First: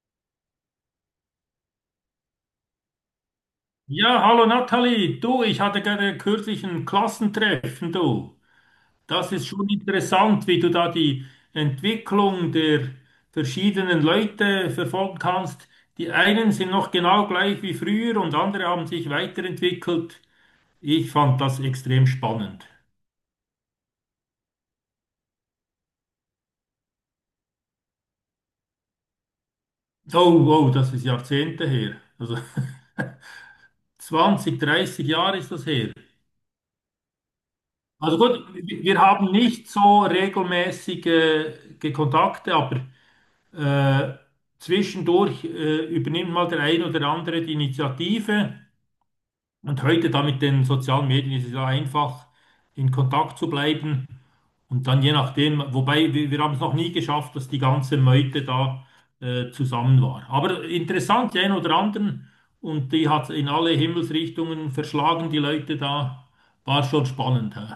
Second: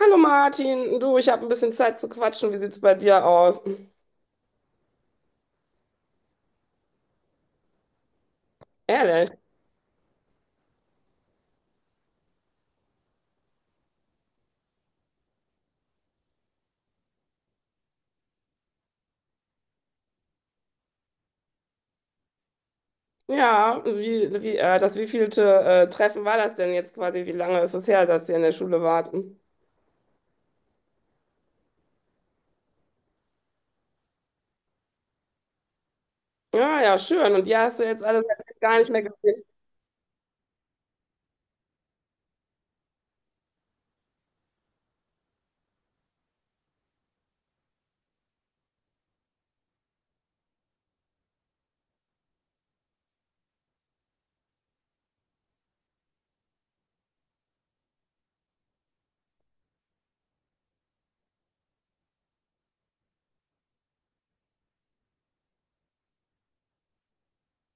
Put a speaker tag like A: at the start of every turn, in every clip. A: Hallo Martin, du, ich habe ein bisschen Zeit zu quatschen. Wie sieht's bei dir aus?
B: Ja, hallo Nathalie, du, ich hatte gerade kürzlich ein Klassentreffen, du.
A: Ehrlich?
B: Das ist schon interessant, wie du da die Entwicklung der verschiedenen Leute verfolgen kannst. Die einen sind noch genau gleich wie früher und andere haben sich weiterentwickelt. Ich fand das extrem spannend.
A: Ja, das wievielte Treffen war das denn jetzt quasi? Wie lange ist es her, dass ihr in der Schule wart?
B: Oh, wow, das ist Jahrzehnte her. Also 20, 30 Jahre ist das her.
A: Ja, ja, schön. Und die hast du jetzt
B: Also
A: alle
B: gut,
A: gar nicht
B: wir
A: mehr
B: haben
A: gesehen?
B: nicht so regelmäßige Kontakte, aber Äh, zwischendurch übernimmt mal der ein oder andere die Initiative. Und heute da mit den sozialen Medien ist es ja einfach, in Kontakt zu bleiben. Und dann je nachdem, wobei wir haben es noch nie geschafft, dass die ganze Meute da zusammen war. Aber interessant, die einen oder anderen. Und die hat in alle Himmelsrichtungen verschlagen, die Leute da. War schon spannend, hä?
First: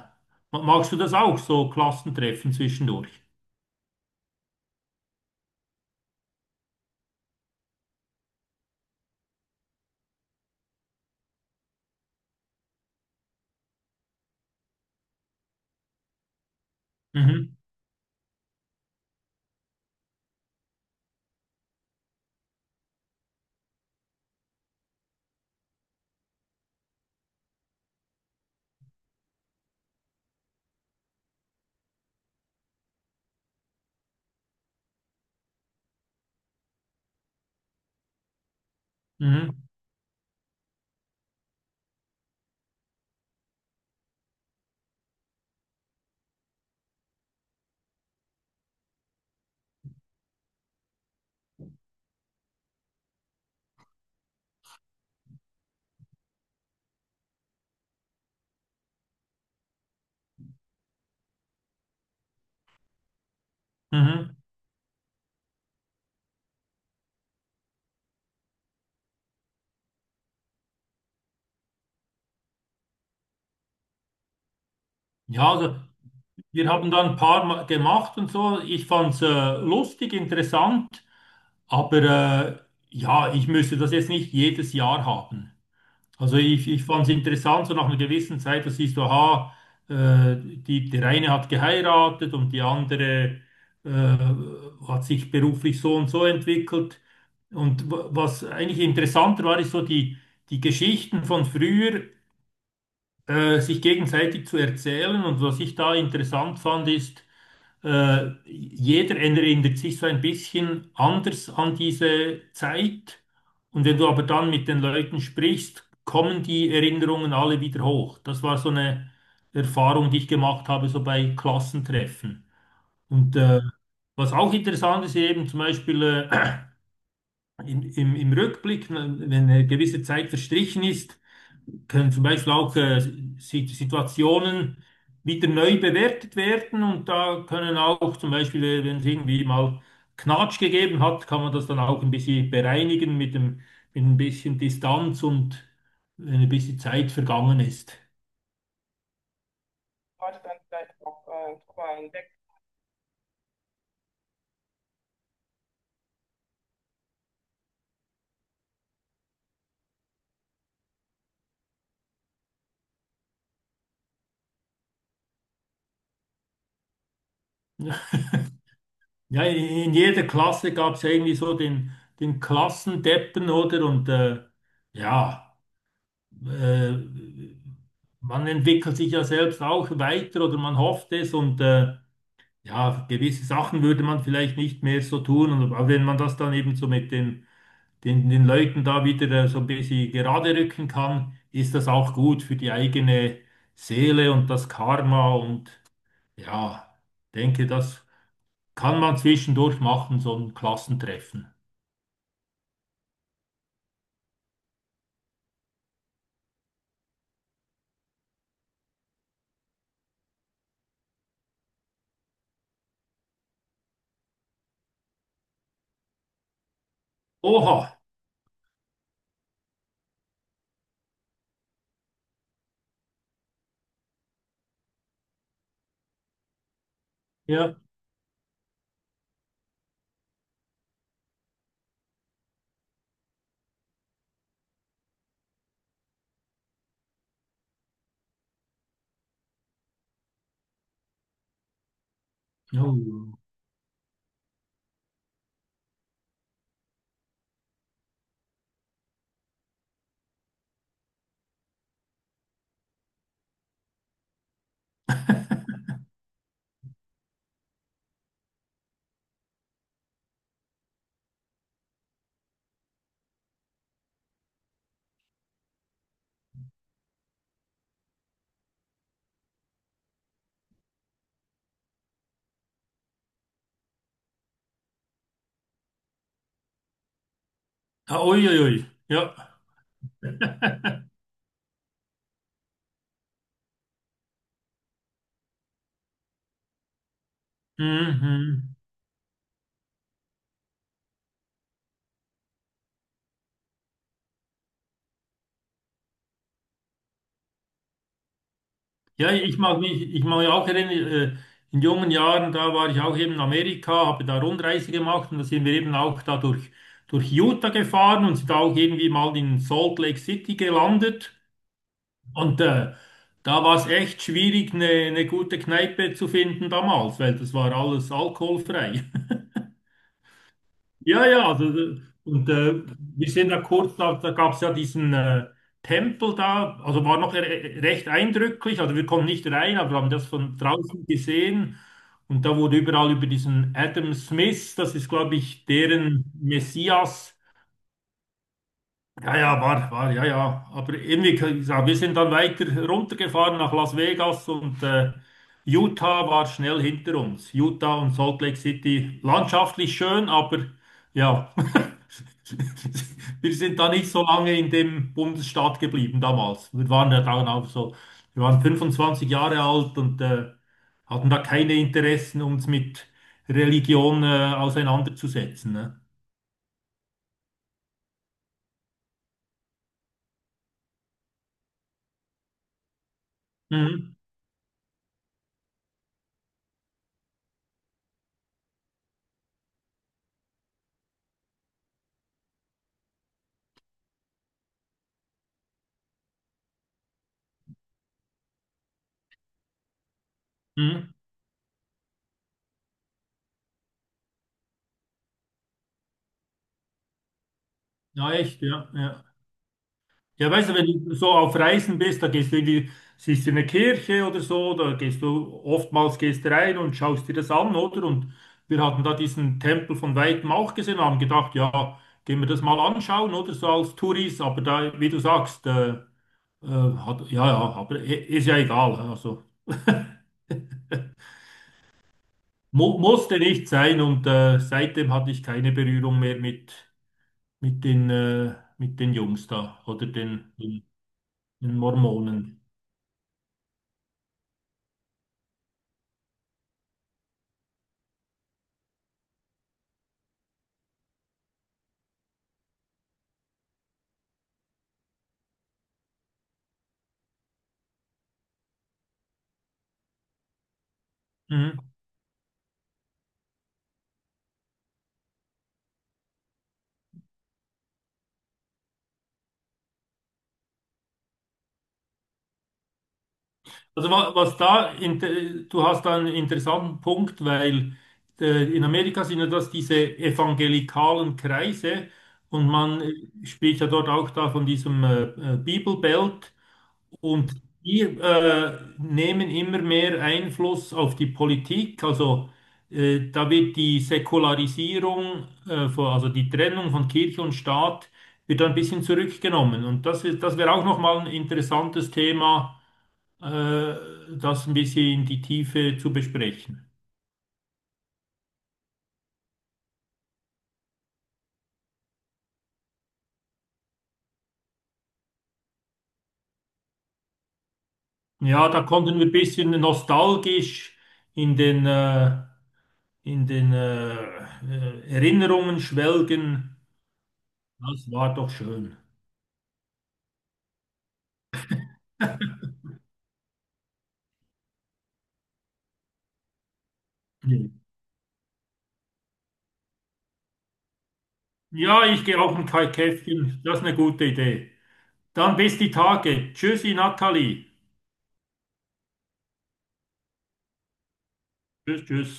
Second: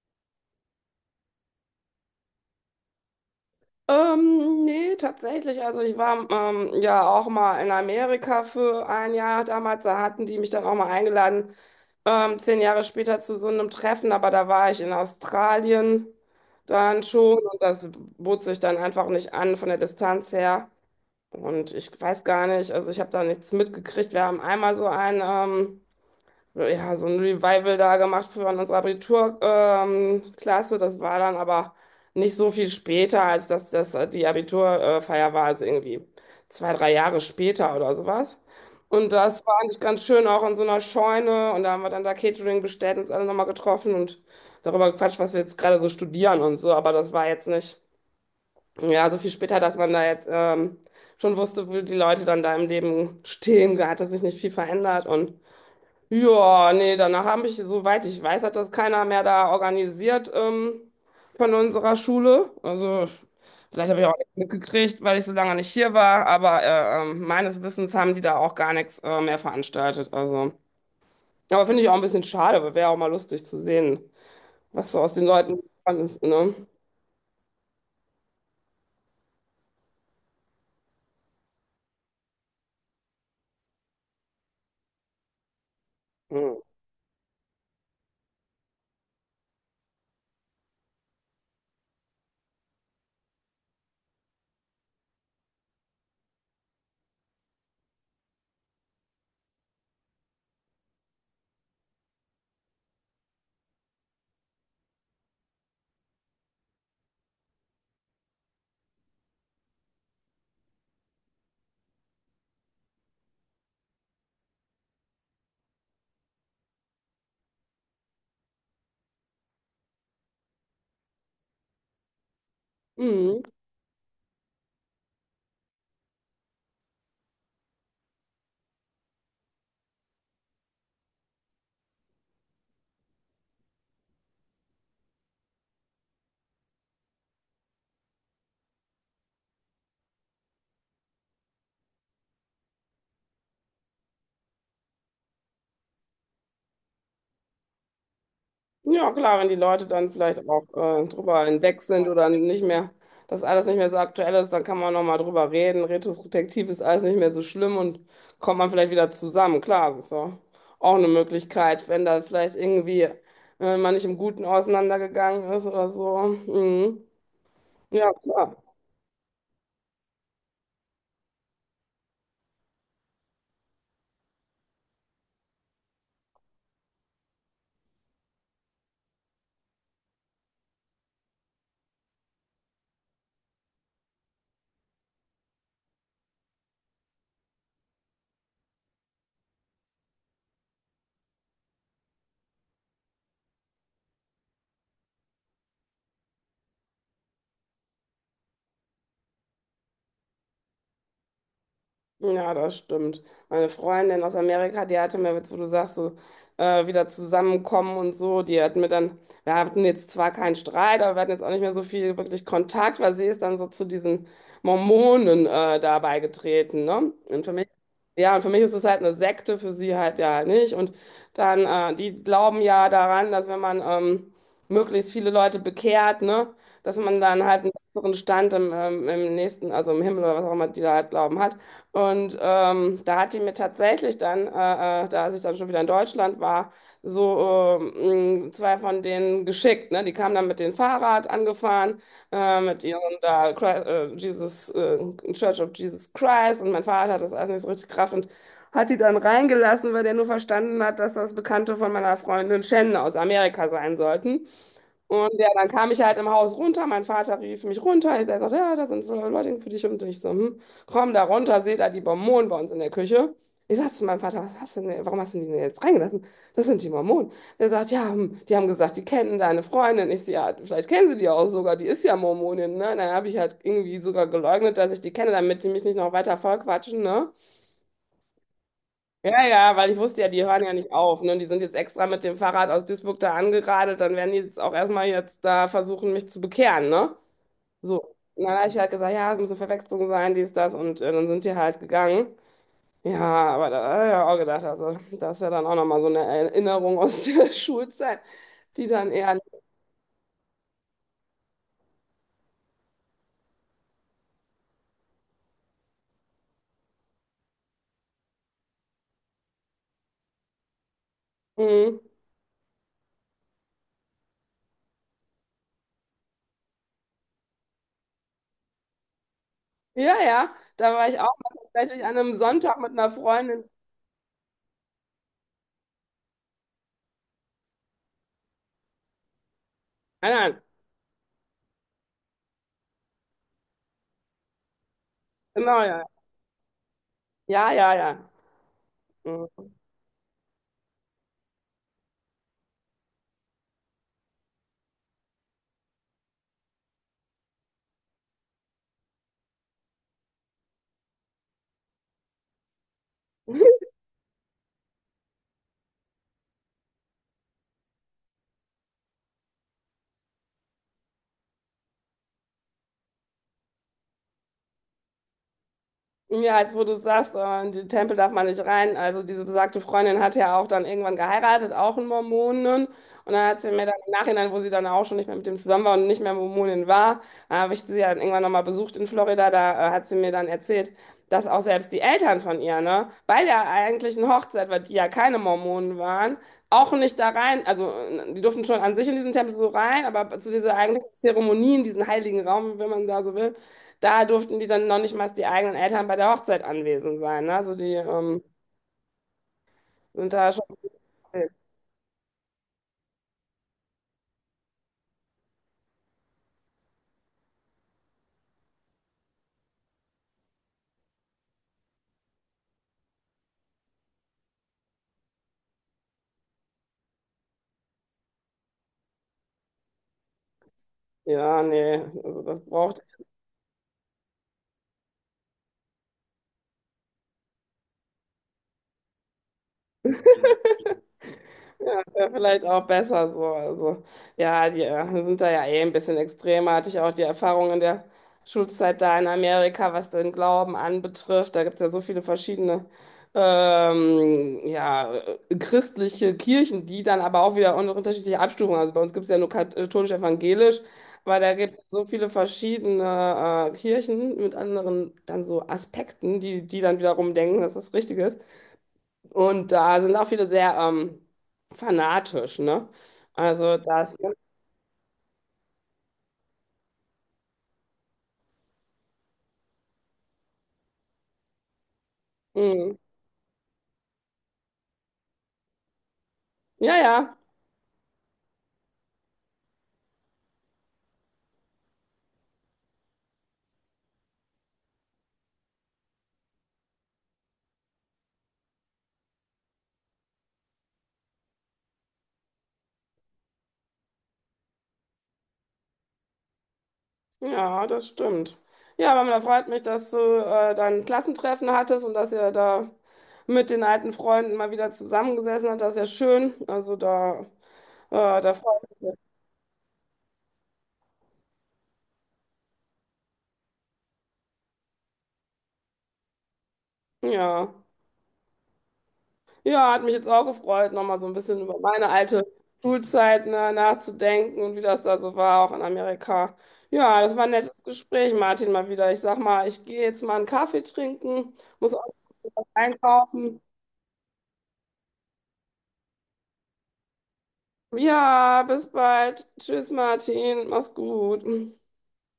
B: Magst du das auch, so Klassentreffen zwischendurch?
A: Nee, tatsächlich. Also ich war ja auch mal in Amerika für ein Jahr damals. Da hatten die mich dann auch mal eingeladen, 10 Jahre später, zu so einem Treffen, aber da war ich in Australien dann schon,
B: Mhm,
A: und das bot sich dann einfach nicht an von der Distanz her. Und ich weiß gar nicht, also ich habe da nichts mitgekriegt. Wir haben einmal so ein ja, so ein Revival da gemacht für unsere Abiturklasse. Klasse. Das war dann aber nicht so viel später, als dass das die Abiturfeier war, also irgendwie 2, 3 Jahre später oder sowas. Und das war
B: mhm,
A: eigentlich ganz schön, auch in so einer Scheune. Und da haben wir dann da Catering bestellt und uns alle nochmal getroffen und darüber gequatscht, was wir jetzt gerade so studieren und so. Aber das war jetzt nicht, ja, so viel später, dass man da jetzt schon wusste, wo die Leute dann da im Leben stehen. Da hat sich nicht viel verändert. Und ja, nee, danach habe ich, soweit ich weiß, hat das keiner mehr da organisiert, von unserer Schule. Also vielleicht habe ich auch
B: mhm.
A: nichts mitgekriegt, weil ich so lange nicht hier war, aber meines Wissens haben die da auch gar nichts mehr veranstaltet. Also. Aber finde ich auch ein bisschen schade, aber wäre auch mal lustig zu sehen, was so aus den
B: Ja,
A: Leuten
B: also,
A: geworden ist, ne?
B: wir haben da ein paar Mal gemacht und so. Ich fand es lustig, interessant, aber äh, ja, ich müsste das jetzt nicht jedes Jahr haben. Also
A: Ja.
B: ich fand es interessant, so nach einer gewissen Zeit, dass siehst du, aha, die, der eine hat geheiratet und die andere äh, hat sich beruflich so und so entwickelt. Und was eigentlich interessanter war, ist so die Geschichten von früher, sich gegenseitig zu erzählen. Und was ich da interessant fand, ist, jeder erinnert sich so ein bisschen anders an diese Zeit. Und wenn du aber dann mit den Leuten sprichst, kommen die Erinnerungen alle wieder hoch. Das war so eine Erfahrung, die ich gemacht habe, so bei Klassentreffen. Und
A: Mhm.
B: was auch interessant ist, eben zum Beispiel äh, im Rückblick, wenn eine gewisse Zeit verstrichen ist, können zum Beispiel auch Situationen wieder neu bewertet werden und da können auch zum Beispiel, wenn es irgendwie mal Knatsch gegeben hat, kann man das dann auch ein bisschen bereinigen mit dem, mit ein bisschen Distanz und wenn ein bisschen Zeit vergangen ist.
A: Ja, klar, wenn die Leute dann vielleicht auch drüber hinweg sind oder nicht mehr, dass alles nicht mehr so aktuell ist, dann kann man nochmal drüber reden. Retrospektiv ist alles nicht mehr so schlimm und kommt man vielleicht wieder zusammen. Klar, das ist ja auch eine Möglichkeit, wenn da vielleicht irgendwie man nicht im Guten auseinandergegangen ist oder so. Mhm. Ja, klar.
B: Ja, in jeder Klasse gab es irgendwie so den Klassendeppen, oder? Und ja, äh, man entwickelt sich ja selbst auch weiter oder man hofft es und ja, gewisse Sachen würde man vielleicht nicht mehr so tun. Und aber wenn man das dann eben so mit den Leuten da wieder so ein bisschen gerade rücken kann, ist das auch gut für die eigene Seele und das Karma. Und ja, denke, das kann man zwischendurch machen, so ein Klassentreffen.
A: Ja, das stimmt. Meine Freundin aus Amerika, die hatte mir jetzt, wo du sagst, so wieder zusammenkommen und so, die hat mir dann, wir hatten jetzt zwar keinen Streit, aber wir hatten jetzt auch nicht mehr so viel wirklich Kontakt, weil sie ist dann so zu diesen Mormonen da beigetreten, ne? Und für mich,
B: Oha,
A: ja, und für mich ist es halt eine Sekte, für sie halt ja nicht. Und dann, die glauben ja daran, dass, wenn man möglichst viele Leute bekehrt, ne, dass man dann halt einen
B: ja.
A: besseren Stand im, im nächsten, also im Himmel oder was auch immer die da halt glauben hat. Und da hat die mir tatsächlich dann, da als ich dann schon wieder in Deutschland war, so 2 von denen geschickt. Ne? Die kamen dann mit dem Fahrrad angefahren, mit ihrem
B: Oh.
A: da Jesus, Church of Jesus Christ. Und mein Vater hat das alles nicht so richtig gerafft und hat die dann reingelassen, weil der nur verstanden hat, dass das Bekannte von meiner Freundin Shannon aus Amerika sein sollten. Und ja, dann kam ich halt im Haus runter. Mein Vater rief mich runter. Ich sagte, ja, da sind so Leute für dich, und ich so: hm, komm da runter, seht da die Mormonen bei uns in der Küche. Ich sagte zu meinem Vater: was hast du denn, warum hast du die denn jetzt reingelassen? Das sind die Mormonen. Er sagt: ja, hm, die haben gesagt, die kennen deine Freundin. Ich so: ja, vielleicht kennen sie die auch sogar, die ist ja Mormonin, ne? Dann habe ich halt irgendwie sogar geleugnet, dass ich die kenne, damit die mich nicht noch weiter vollquatschen, ne?
B: Ah, Uiuiui, ja.
A: Ja, ja, weil ich wusste ja, die hören ja nicht auf, ne? Die sind jetzt extra mit dem Fahrrad aus Duisburg da angeradelt, dann werden die jetzt auch erstmal jetzt da versuchen, mich zu bekehren, ne?
B: Mhm,
A: So. Und dann habe ich
B: mhm.
A: halt gesagt, ja, es muss eine Verwechslung sein, dies, das, und dann sind die halt gegangen. Ja, aber da habe ich ja auch gedacht, also, das ist ja dann auch nochmal so eine Erinnerung aus der Schulzeit, die dann
B: Ja,
A: eher.
B: ich mag mich auch erinnern, äh, in jungen Jahren, da war ich auch eben in Amerika, habe da Rundreise gemacht und da sind wir eben auch da durch Utah gefahren und sind auch irgendwie mal in Salt Lake City gelandet.
A: Mhm.
B: Und da war es echt schwierig, eine gute Kneipe zu finden damals, weil das war alles alkoholfrei.
A: Ja, ja, da war ich
B: Ja,
A: auch
B: ja,
A: mal
B: also,
A: tatsächlich an einem
B: und
A: Sonntag mit einer
B: wir sind da
A: Freundin.
B: kurz, da gab es ja diesen Tempel da, also war noch re recht eindrücklich, also wir konnten nicht rein, aber haben das
A: Nein,
B: von
A: nein,
B: draußen gesehen und da wurde überall über diesen Adam Smith, das ist glaube ich
A: genau, ja.
B: deren Messias,
A: Ja, ja, ja.
B: ja, ja,
A: Mhm.
B: war, war, ja, ja. Aber irgendwie, ich sag, wir sind dann weiter runtergefahren nach Las Vegas und Utah war schnell hinter uns. Utah und Salt Lake City, landschaftlich schön, aber ja, wir sind da nicht so lange in dem Bundesstaat geblieben damals. Wir waren ja dann auch so, wir waren 25 Jahre alt und hatten da keine Interessen, uns mit Religion auseinanderzusetzen. Ne?
A: Ja, jetzt wo du sagst, in die Tempel darf man nicht rein. Also diese besagte Freundin hat ja auch dann irgendwann geheiratet, auch einen Mormonen. Und dann hat sie mir dann im
B: Mhm.
A: Nachhinein, wo sie dann auch schon nicht mehr mit dem zusammen war und nicht mehr Mormonin war, habe ich sie ja dann irgendwann nochmal besucht in Florida. Da hat sie mir dann erzählt, dass auch selbst die Eltern von ihr, ne, bei der eigentlichen Hochzeit, weil die ja keine Mormonen waren, auch nicht da rein, also die durften schon an sich in diesen Tempel so rein, aber zu dieser eigentlichen
B: Mhm.
A: Zeremonie, in diesen heiligen Raum, wenn man da so will, da durften die dann noch nicht mal die eigenen Eltern bei der Hochzeit anwesend sein. Ne? Also die
B: Ja, echt, ja, ja.
A: sind da
B: Ja,
A: schon.
B: weißt du, wenn du so auf Reisen bist, da gehst du in die, siehst du eine Kirche oder so, da gehst du oftmals gehst du rein und schaust dir das an, oder? Und wir hatten da diesen Tempel von weitem auch gesehen, haben gedacht, ja, gehen wir das mal anschauen, oder so als Touris, aber da, wie du sagst, hat, ja, ja, aber ist ja egal, also
A: Ja, nee, also das
B: mu
A: braucht.
B: musste nicht sein und seitdem hatte ich keine Berührung mehr mit den Jungs da oder den
A: Ja, ist ja
B: Mormonen.
A: vielleicht auch besser so. Also, ja, die sind da ja eh ein bisschen extremer. Hatte ich auch die Erfahrung in der Schulzeit da in Amerika, was den Glauben anbetrifft. Da gibt es ja so viele verschiedene ja, christliche Kirchen, die dann aber auch wieder unterschiedliche Abstufungen. Also bei uns gibt es ja nur katholisch-evangelisch, aber da gibt es
B: Mhm.
A: so viele verschiedene Kirchen mit anderen dann so Aspekten, die, dann wiederum denken, dass das richtig ist. Und da sind auch viele sehr fanatisch, ne? Also
B: Also
A: das,
B: was da, du hast da einen interessanten Punkt, weil in Amerika sind ja das diese evangelikalen Kreise und
A: mhm,
B: man spricht ja dort auch da von diesem Bibelbelt
A: ja, ja,
B: und die nehmen immer mehr Einfluss auf die Politik. Also da wird die Säkularisierung, von, also die Trennung von Kirche und Staat, wird da ein bisschen zurückgenommen. Und das ist, das wäre auch nochmal ein interessantes Thema äh, das ein bisschen in die Tiefe zu besprechen.
A: ja, das stimmt. Ja, aber da freut mich, dass du dein Klassentreffen hattest und dass ihr da mit den alten Freunden mal wieder zusammengesessen habt. Das ist ja schön. Also da, da
B: Ja,
A: freut
B: da
A: mich.
B: konnten wir ein bisschen nostalgisch in den, äh, in den Erinnerungen schwelgen.
A: Ja.
B: Das war doch schön.
A: Ja, hat mich jetzt auch gefreut, nochmal so ein bisschen über meine alte Schulzeit, ne, nachzudenken und wie das da so war, auch in Amerika. Ja, das war ein nettes Gespräch, Martin, mal wieder. Ich sag mal, ich gehe jetzt mal einen Kaffee trinken, muss auch
B: Ja, ich gehe auch
A: was
B: ein
A: einkaufen.
B: Kai-Käffchen. Das ist eine gute Idee. Dann bis die Tage. Tschüssi, Nathalie.
A: Ja, bis bald. Tschüss, Martin. Mach's gut.
B: Tschüss, tschüss.